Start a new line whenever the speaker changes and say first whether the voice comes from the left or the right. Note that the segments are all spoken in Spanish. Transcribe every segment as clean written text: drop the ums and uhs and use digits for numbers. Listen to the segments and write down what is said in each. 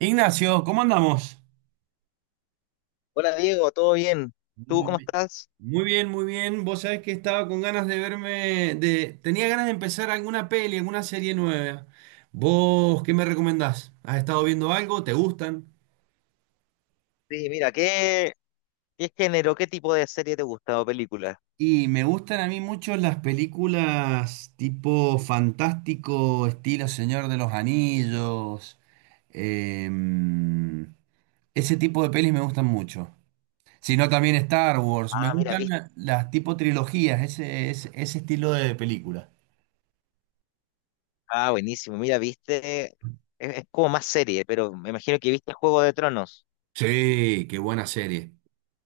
right: Ignacio, ¿cómo andamos?
left: Hola Diego, ¿todo bien? ¿Tú
right: Mm.
left: cómo estás?
right: Muy bien, muy bien. Vos sabés que estaba con ganas de verme, tenía ganas de empezar alguna peli, alguna serie nueva. ¿Vos qué me recomendás? ¿Has estado viendo algo? ¿Te gustan?
left: Sí, mira, ¿qué género, qué tipo de serie te gusta o película?
right: Y me gustan a mí mucho las películas tipo fantástico, estilo Señor de los Anillos. em, ese tipo de pelis me gustan mucho. Sino también Star Wars. Me
left: Ah, mira,
right: gustan
left: viste.
right: las tipo trilogías, ese estilo de película.
left: Ah, buenísimo. Mira, viste. Es como más serie, pero me imagino que viste Juego de Tronos.
right: Sí, qué buena serie.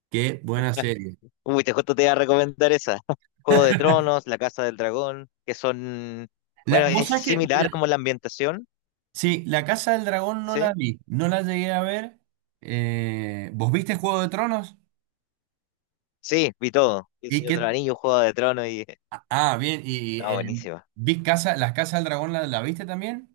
right: Qué buena serie.
left: Uy, te justo te iba a recomendar esa. Juego de Tronos, La Casa del Dragón, que son.
right: La,
left: Bueno,
right: vos
left: es
right: sabés que,
left: similar
right: mira,
left: como la ambientación,
right: sí, La Casa del Dragón no la
left: ¿sí?
right: vi, no la llegué a ver. ¿Vos viste Juego de Tronos?
left: Sí, vi todo. El
right: ¿Y
left: Señor de
right: qué?
left: los Anillos, Juego de Tronos y.
right: Ah, bien, y
left: No, buenísima.
right: Las Casas del Dragón, ¿la viste también?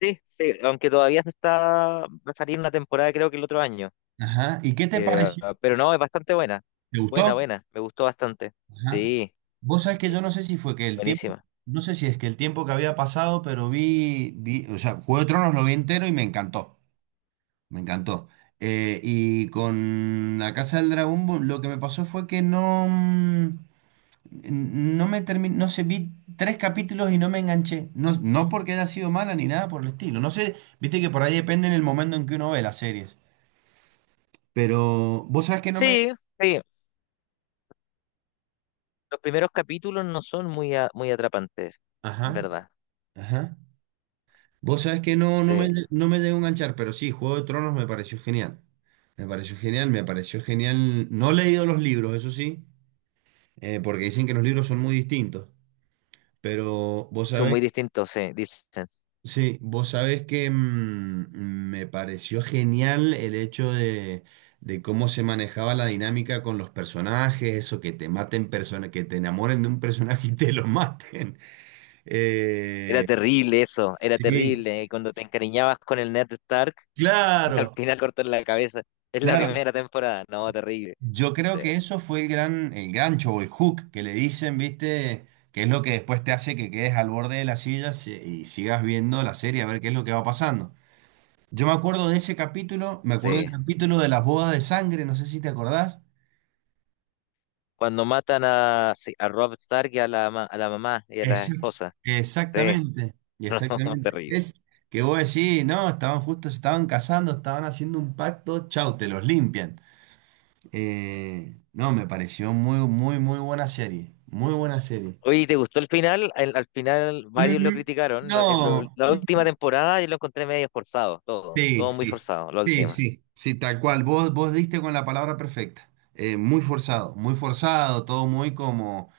left: Sí, sí, aunque todavía se está. Va a salir una temporada, creo que el otro año.
right: Ajá. ¿Y qué te pareció?
left: Pero no, es bastante buena.
right: ¿Te
left: Buena,
right: gustó?
left: buena. Me gustó bastante.
right: Ajá.
left: Sí,
right: Vos sabés que yo no sé si fue que el tiempo,
left: buenísima.
right: no sé si es que el tiempo que había pasado, pero vi, o sea, Juego de Tronos lo vi entero y me encantó, me encantó. Y con La Casa del Dragón lo que me pasó fue que no, no me terminé, no sé, vi tres capítulos y no me enganché. No, no porque haya sido mala ni nada por el estilo. No sé, viste que por ahí depende en el momento en que uno ve las series. Pero vos sabés que no me.
left: Sí, sí. Los primeros capítulos no son muy, muy atrapantes, ¿en
right: Ajá,
left: verdad?
right: ajá. Vos sabés que no, no me,
left: Sí.
right: no me llegó a enganchar, pero sí, Juego de Tronos me pareció genial. Me pareció genial, me pareció genial. No he leído los libros, eso sí, porque dicen que los libros son muy distintos. Pero vos
left: Son
right: sabés,
left: muy distintos, sí, dicen.
right: sí, vos sabés que me pareció genial el hecho de, cómo se manejaba la dinámica con los personajes, eso, que te maten personas, que te enamoren de un personaje y te lo maten.
left: Era
right: Eh,
left: terrible eso, era
right: sí,
left: terrible. Cuando te encariñabas con el Ned Stark, al
right: claro,
left: final cortan la cabeza. Es la
right: claro.
left: primera temporada. No, terrible.
right: Yo creo
left: Sí,
right: que eso fue el gran, el gancho o el hook que le dicen, ¿viste? Que es lo que después te hace que quedes al borde de la silla y sigas viendo la serie a ver qué es lo que va pasando. Yo me acuerdo de ese capítulo, me acuerdo
left: sí.
right: del capítulo de las bodas de sangre, no sé si te acordás.
left: Cuando matan a, sí, a Robb Stark y a la, a la mamá y a la
right: Esa-
left: esposa. Sí.
right: Exactamente,
left: No,
right: exactamente.
left: terrible.
right: Es que vos decís, no, estaban justo, se estaban casando, estaban haciendo un pacto, chau, te los limpian. No, me pareció muy, muy, muy buena serie, muy buena serie.
left: Oye, ¿te gustó el final? Al, al final varios lo
right: Mm.
left: criticaron. La,
right: No,
left: la última temporada yo lo encontré medio forzado, todo,
right: sí,
left: todo muy
right: sí,
left: forzado, la
right: sí,
left: última.
right: sí, sí, tal cual. Vos diste con la palabra perfecta. Muy forzado, muy forzado, todo muy como,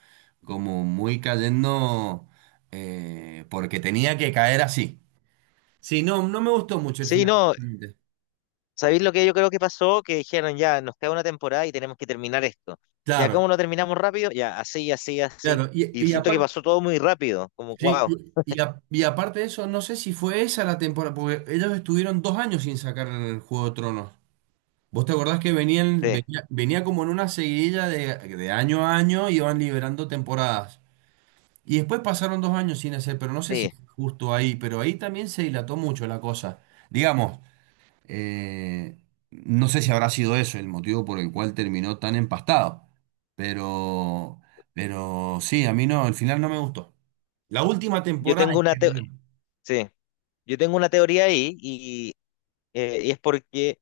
right: como muy cayendo, porque tenía que caer así. Sí, no, no me gustó mucho el
left: Sí,
right: final
left: no,
right: realmente.
left: ¿sabéis lo que yo creo que pasó? Que dijeron, ya, nos queda una temporada y tenemos que terminar esto. Ya,
right: Claro,
left: ¿cómo lo terminamos rápido? Ya, así, así, así.
right: claro. Y,
left: Y
right: y
left: siento que
right: aparte,
left: pasó todo muy rápido, como,
right: sí,
left: wow,
right: y aparte de eso, no sé si fue esa la temporada, porque ellos estuvieron 2 años sin sacar el Juego de Tronos. ¿Vos te acordás que venían,
left: sí,
right: venía, venía como en una seguidilla de, año a año, iban liberando temporadas? Y después pasaron 2 años sin hacer, pero no sé si
left: sí.
right: fue justo ahí, pero ahí también se dilató mucho la cosa. Digamos, eh, no sé si habrá sido eso el motivo por el cual terminó tan empastado, pero, pero sí, a mí no, al final no me gustó. La última
left: Yo
right: temporada
left: tengo
right: en
left: una, teo-
right: general,
left: Sí, yo tengo una teoría ahí y es porque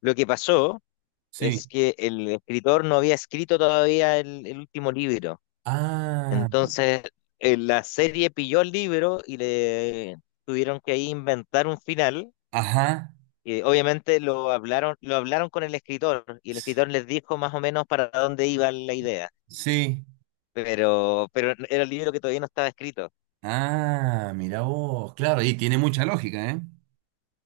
left: lo que pasó
right: sí.
left: es que el escritor no había escrito todavía el último libro.
right: Ah,
left: Entonces, la serie pilló el libro y le tuvieron que ahí inventar un final.
right: ajá,
left: Y obviamente lo hablaron con el escritor y el
right: s-
left: escritor les dijo más o menos para dónde iba la idea.
right: sí.
left: Pero era el libro que todavía no estaba escrito.
right: Ah, mira vos, claro, y tiene mucha lógica, ¿eh?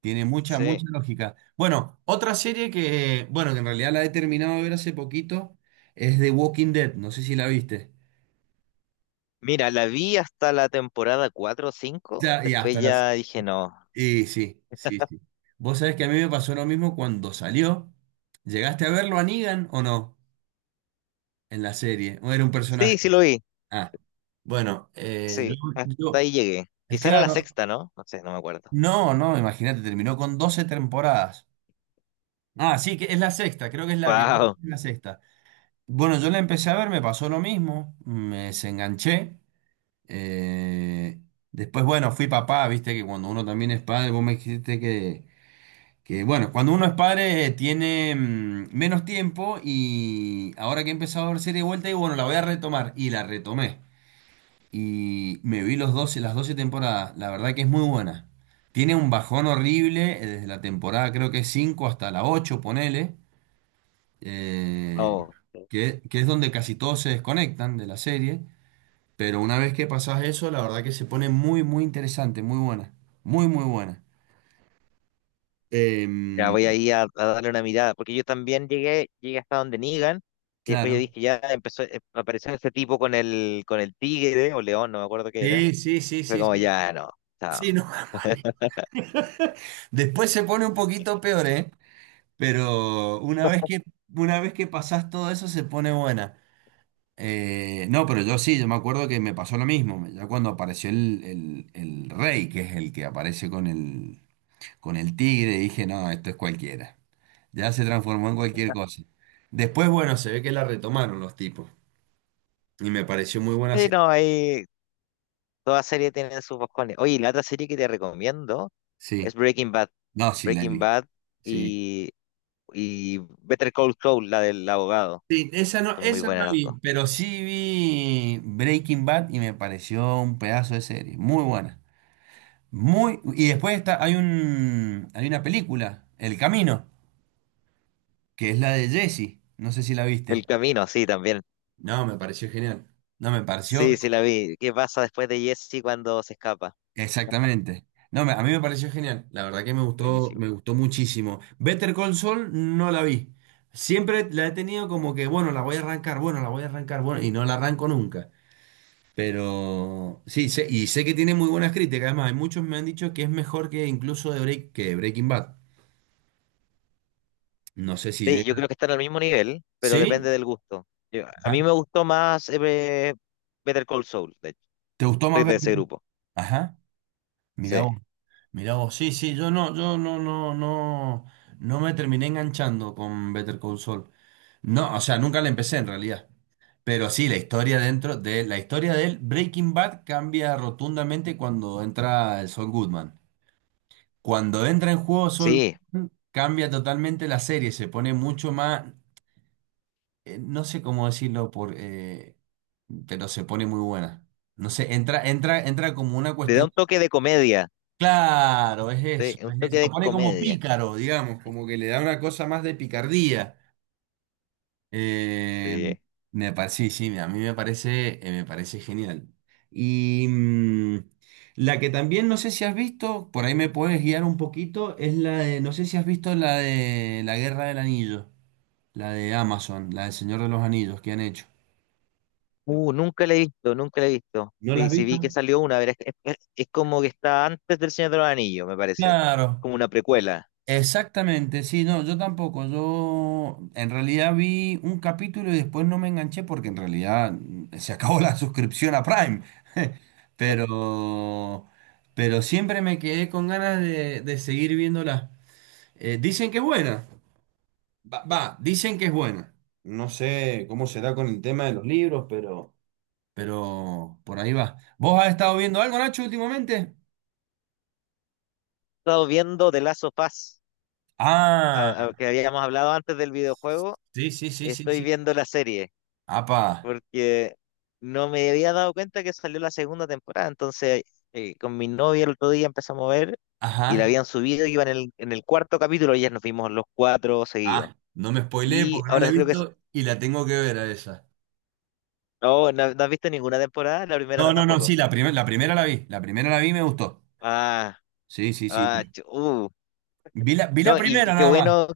right: Tiene mucha, mucha
left: Sí.
right: lógica. Bueno, otra serie que, bueno, que en realidad la he terminado de ver hace poquito, es The Walking Dead, no sé si la viste.
left: Mira, la vi hasta la temporada 4 o cinco.
right: Ya, y
left: Después
right: hasta las.
left: ya dije no.
right: Y sí, sí, sí. Vos sabés que a mí me pasó lo mismo cuando salió. ¿Llegaste a verlo a Negan o no? En la serie, o era un personaje.
left: Sí, sí lo vi.
right: Ah, bueno,
left: Sí, hasta ahí llegué.
right: es
left: Quizá era la
right: claro,
left: sexta, ¿no? No sé, no me acuerdo.
right: no, no, imagínate, terminó con 12 temporadas. Ah, sí, que es la sexta, creo que es
left: Wow.
right: la sexta. Bueno, yo la empecé a ver, me pasó lo mismo, me desenganché. eh, Después, bueno, fui papá, viste que cuando uno también es padre, vos me dijiste que bueno, cuando uno es padre tiene menos tiempo y ahora que he empezado a ver serie de vuelta, y bueno, la voy a retomar. Y la retomé. Y me vi los 12 las 12 temporadas, la verdad que es muy buena. Tiene un bajón horrible desde la temporada, creo que 5 hasta la 8 ponele eh, que es donde casi todos se desconectan de la serie, pero una vez que pasás eso, la verdad que se pone muy, muy interesante, muy buena, muy, muy buena.
left: Ya
right: Em,
left: voy ahí a darle una mirada, porque yo también llegué, llegué hasta donde Negan, y después
right: claro.
left: yo dije, ya empezó, apareció ese tipo con el tigre, o león, no me acuerdo qué era,
right: Sí, sí, sí,
left: fue
right: sí,
left: como,
right: sí.
left: ya, no, chao.
right: Sí, no, vale. Después se pone un poquito peor, ¿eh? Pero una vez que pasás todo eso, se pone buena. No, pero yo sí, yo me acuerdo que me pasó lo mismo. Ya cuando apareció el rey, que es el que aparece con el tigre, dije, no, esto es cualquiera. Ya se transformó en cualquier cosa. Después, bueno, se ve que la retomaron los tipos. Y me pareció muy buena
left: Sí,
right: serie.
left: no, ahí, toda serie tiene sus boscones. Oye, y la otra serie que te recomiendo es
right: Sí,
left: Breaking Bad,
right: no, sí la he
left: Breaking
right: visto.
left: Bad
right: Sí.
left: y, y Better Call Saul, la del abogado,
right: Sí,
left: son muy
right: esa no la
left: buenas las dos.
right: vi, pero sí vi Breaking Bad y me pareció un pedazo de serie. Muy buena. Y después está, hay una película, El Camino, que es la de Jesse. No sé si la
left: El
right: viste.
left: camino, sí, también,
right: No, me pareció genial. No, me pareció
left: sí, sí la vi, ¿qué pasa después de Jesse cuando se escapa?
right: exactamente. No, a mí me pareció genial. La verdad que
left: Buenísimo.
right: me gustó muchísimo. Better Call Saul no la vi. Siempre la he tenido como que, bueno, la voy a arrancar, bueno, la voy a arrancar, bueno, y no la arranco nunca. Pero sí, y sé que tiene muy buenas críticas. Además, hay muchos me han dicho que es mejor que incluso que Breaking Bad. No sé si
left: Sí, yo
right: llega.
left: creo que están al mismo nivel, pero depende
right: ¿Sí?
left: del gusto. A mí
right: Ajá.
left: me gustó más Better Call Saul, de hecho.
right: ¿Te gustó
left: Soy
right: más
left: de
right: Better
left: ese
right: Call Saul?
left: grupo.
right: Ajá. Mirá
left: Sí,
right: Mirá vos, sí, sí, yo no, no, no, no me terminé enganchando con Better Call Saul. No, o sea, nunca la empecé en realidad. Pero sí, la historia dentro de la historia del Breaking Bad cambia rotundamente cuando entra el Saul Goodman. Cuando entra en juego Saul
left: sí.
right: Goodman, cambia totalmente la serie, se pone mucho más, no sé cómo decirlo pero se pone muy buena. No sé, entra como una
left: Le da
right: cuestión.
left: un toque de comedia.
right: Claro, es
left: Sí,
right: eso,
left: un
right: es eso.
left: toque
right: Lo
left: de
right: pone como
left: comedia.
right: pícaro, digamos, como que le da una cosa más de picardía. Eh,
left: Sí.
right: Me parece, sí, sí, a mí me parece genial. Y la que también no sé si has visto, por ahí me puedes guiar un poquito, es la de, no sé si has visto la de La Guerra del Anillo, la de Amazon, la del Señor de los Anillos que han hecho.
left: Nunca la he visto, nunca la he visto.
right: ¿No la
left: Sí,
right: has
left: sí vi que
right: visto?
left: salió una, es como que está antes del Señor de los Anillos, me parece.
right: Claro.
left: Como una precuela.
right: Exactamente, sí, no, yo tampoco. Yo en realidad vi un capítulo y después no me enganché porque en realidad se acabó la suscripción a Prime.
left: He
right: Pero, pero siempre me quedé con ganas de, seguir viéndola. Dicen que es buena. Va, va, dicen que es buena. No sé cómo será con el tema de los libros, pero por ahí va. ¿Vos has estado viendo algo, Nacho, últimamente?
left: estado viendo The Last of Us,
right: Ah,
left: que habíamos hablado antes del videojuego.
right: sí, sí, sí, sí,
left: Estoy
right: sí.
left: viendo la serie.
right: Apa,
left: Porque no me había dado cuenta que salió la segunda temporada. Entonces, con mi novia el otro día empezamos a ver y
right: ajá.
left: la habían subido, iba en el cuarto capítulo y ya nos vimos los cuatro seguidos.
right: Ah, no me spoileé
left: Y
right: porque no la he
left: ahora creo que... es-
right: visto y la tengo que ver a esa.
left: No, no, no has visto ninguna temporada, la
right: No,
left: primera
right: no, no,
left: tampoco.
right: sí, la primera la vi. La primera la vi y me gustó.
left: Ah,
right: Sí, sí, sí.
left: ah, chu- uh.
right: Vi la
left: No,
right: primera
left: y qué
right: nada más.
left: bueno,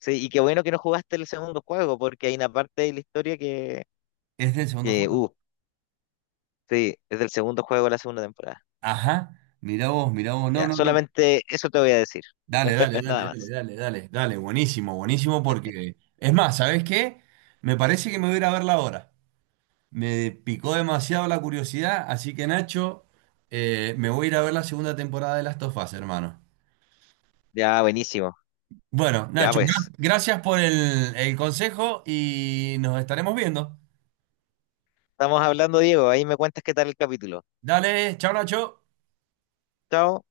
left: sí, y qué bueno que no jugaste el segundo juego, porque hay una parte de la historia que,
right: Es del segundo
left: que
right: juego.
left: uh, sí, es del segundo juego de la segunda temporada.
right: Ajá. Mirá vos, mirá vos. No,
left: Ya,
right: no, no.
left: solamente eso te voy a decir,
right: Dale, dale, dale,
left: nada
right: dale,
left: más.
right: dale, dale, dale. Buenísimo, buenísimo porque. Es más, ¿sabés qué? Me parece que me voy a ir a verla ahora. Me picó demasiado la curiosidad, así que Nacho, me voy a ir a ver la segunda temporada de Last of Us, hermano.
left: Ya, buenísimo.
right: Bueno,
left: Ya
right: Nacho, gra-
left: pues,
right: gracias por el, consejo y nos estaremos viendo.
left: estamos hablando, Diego. Ahí me cuentas qué tal el capítulo.
right: Dale, chao, Nacho.
left: Chao.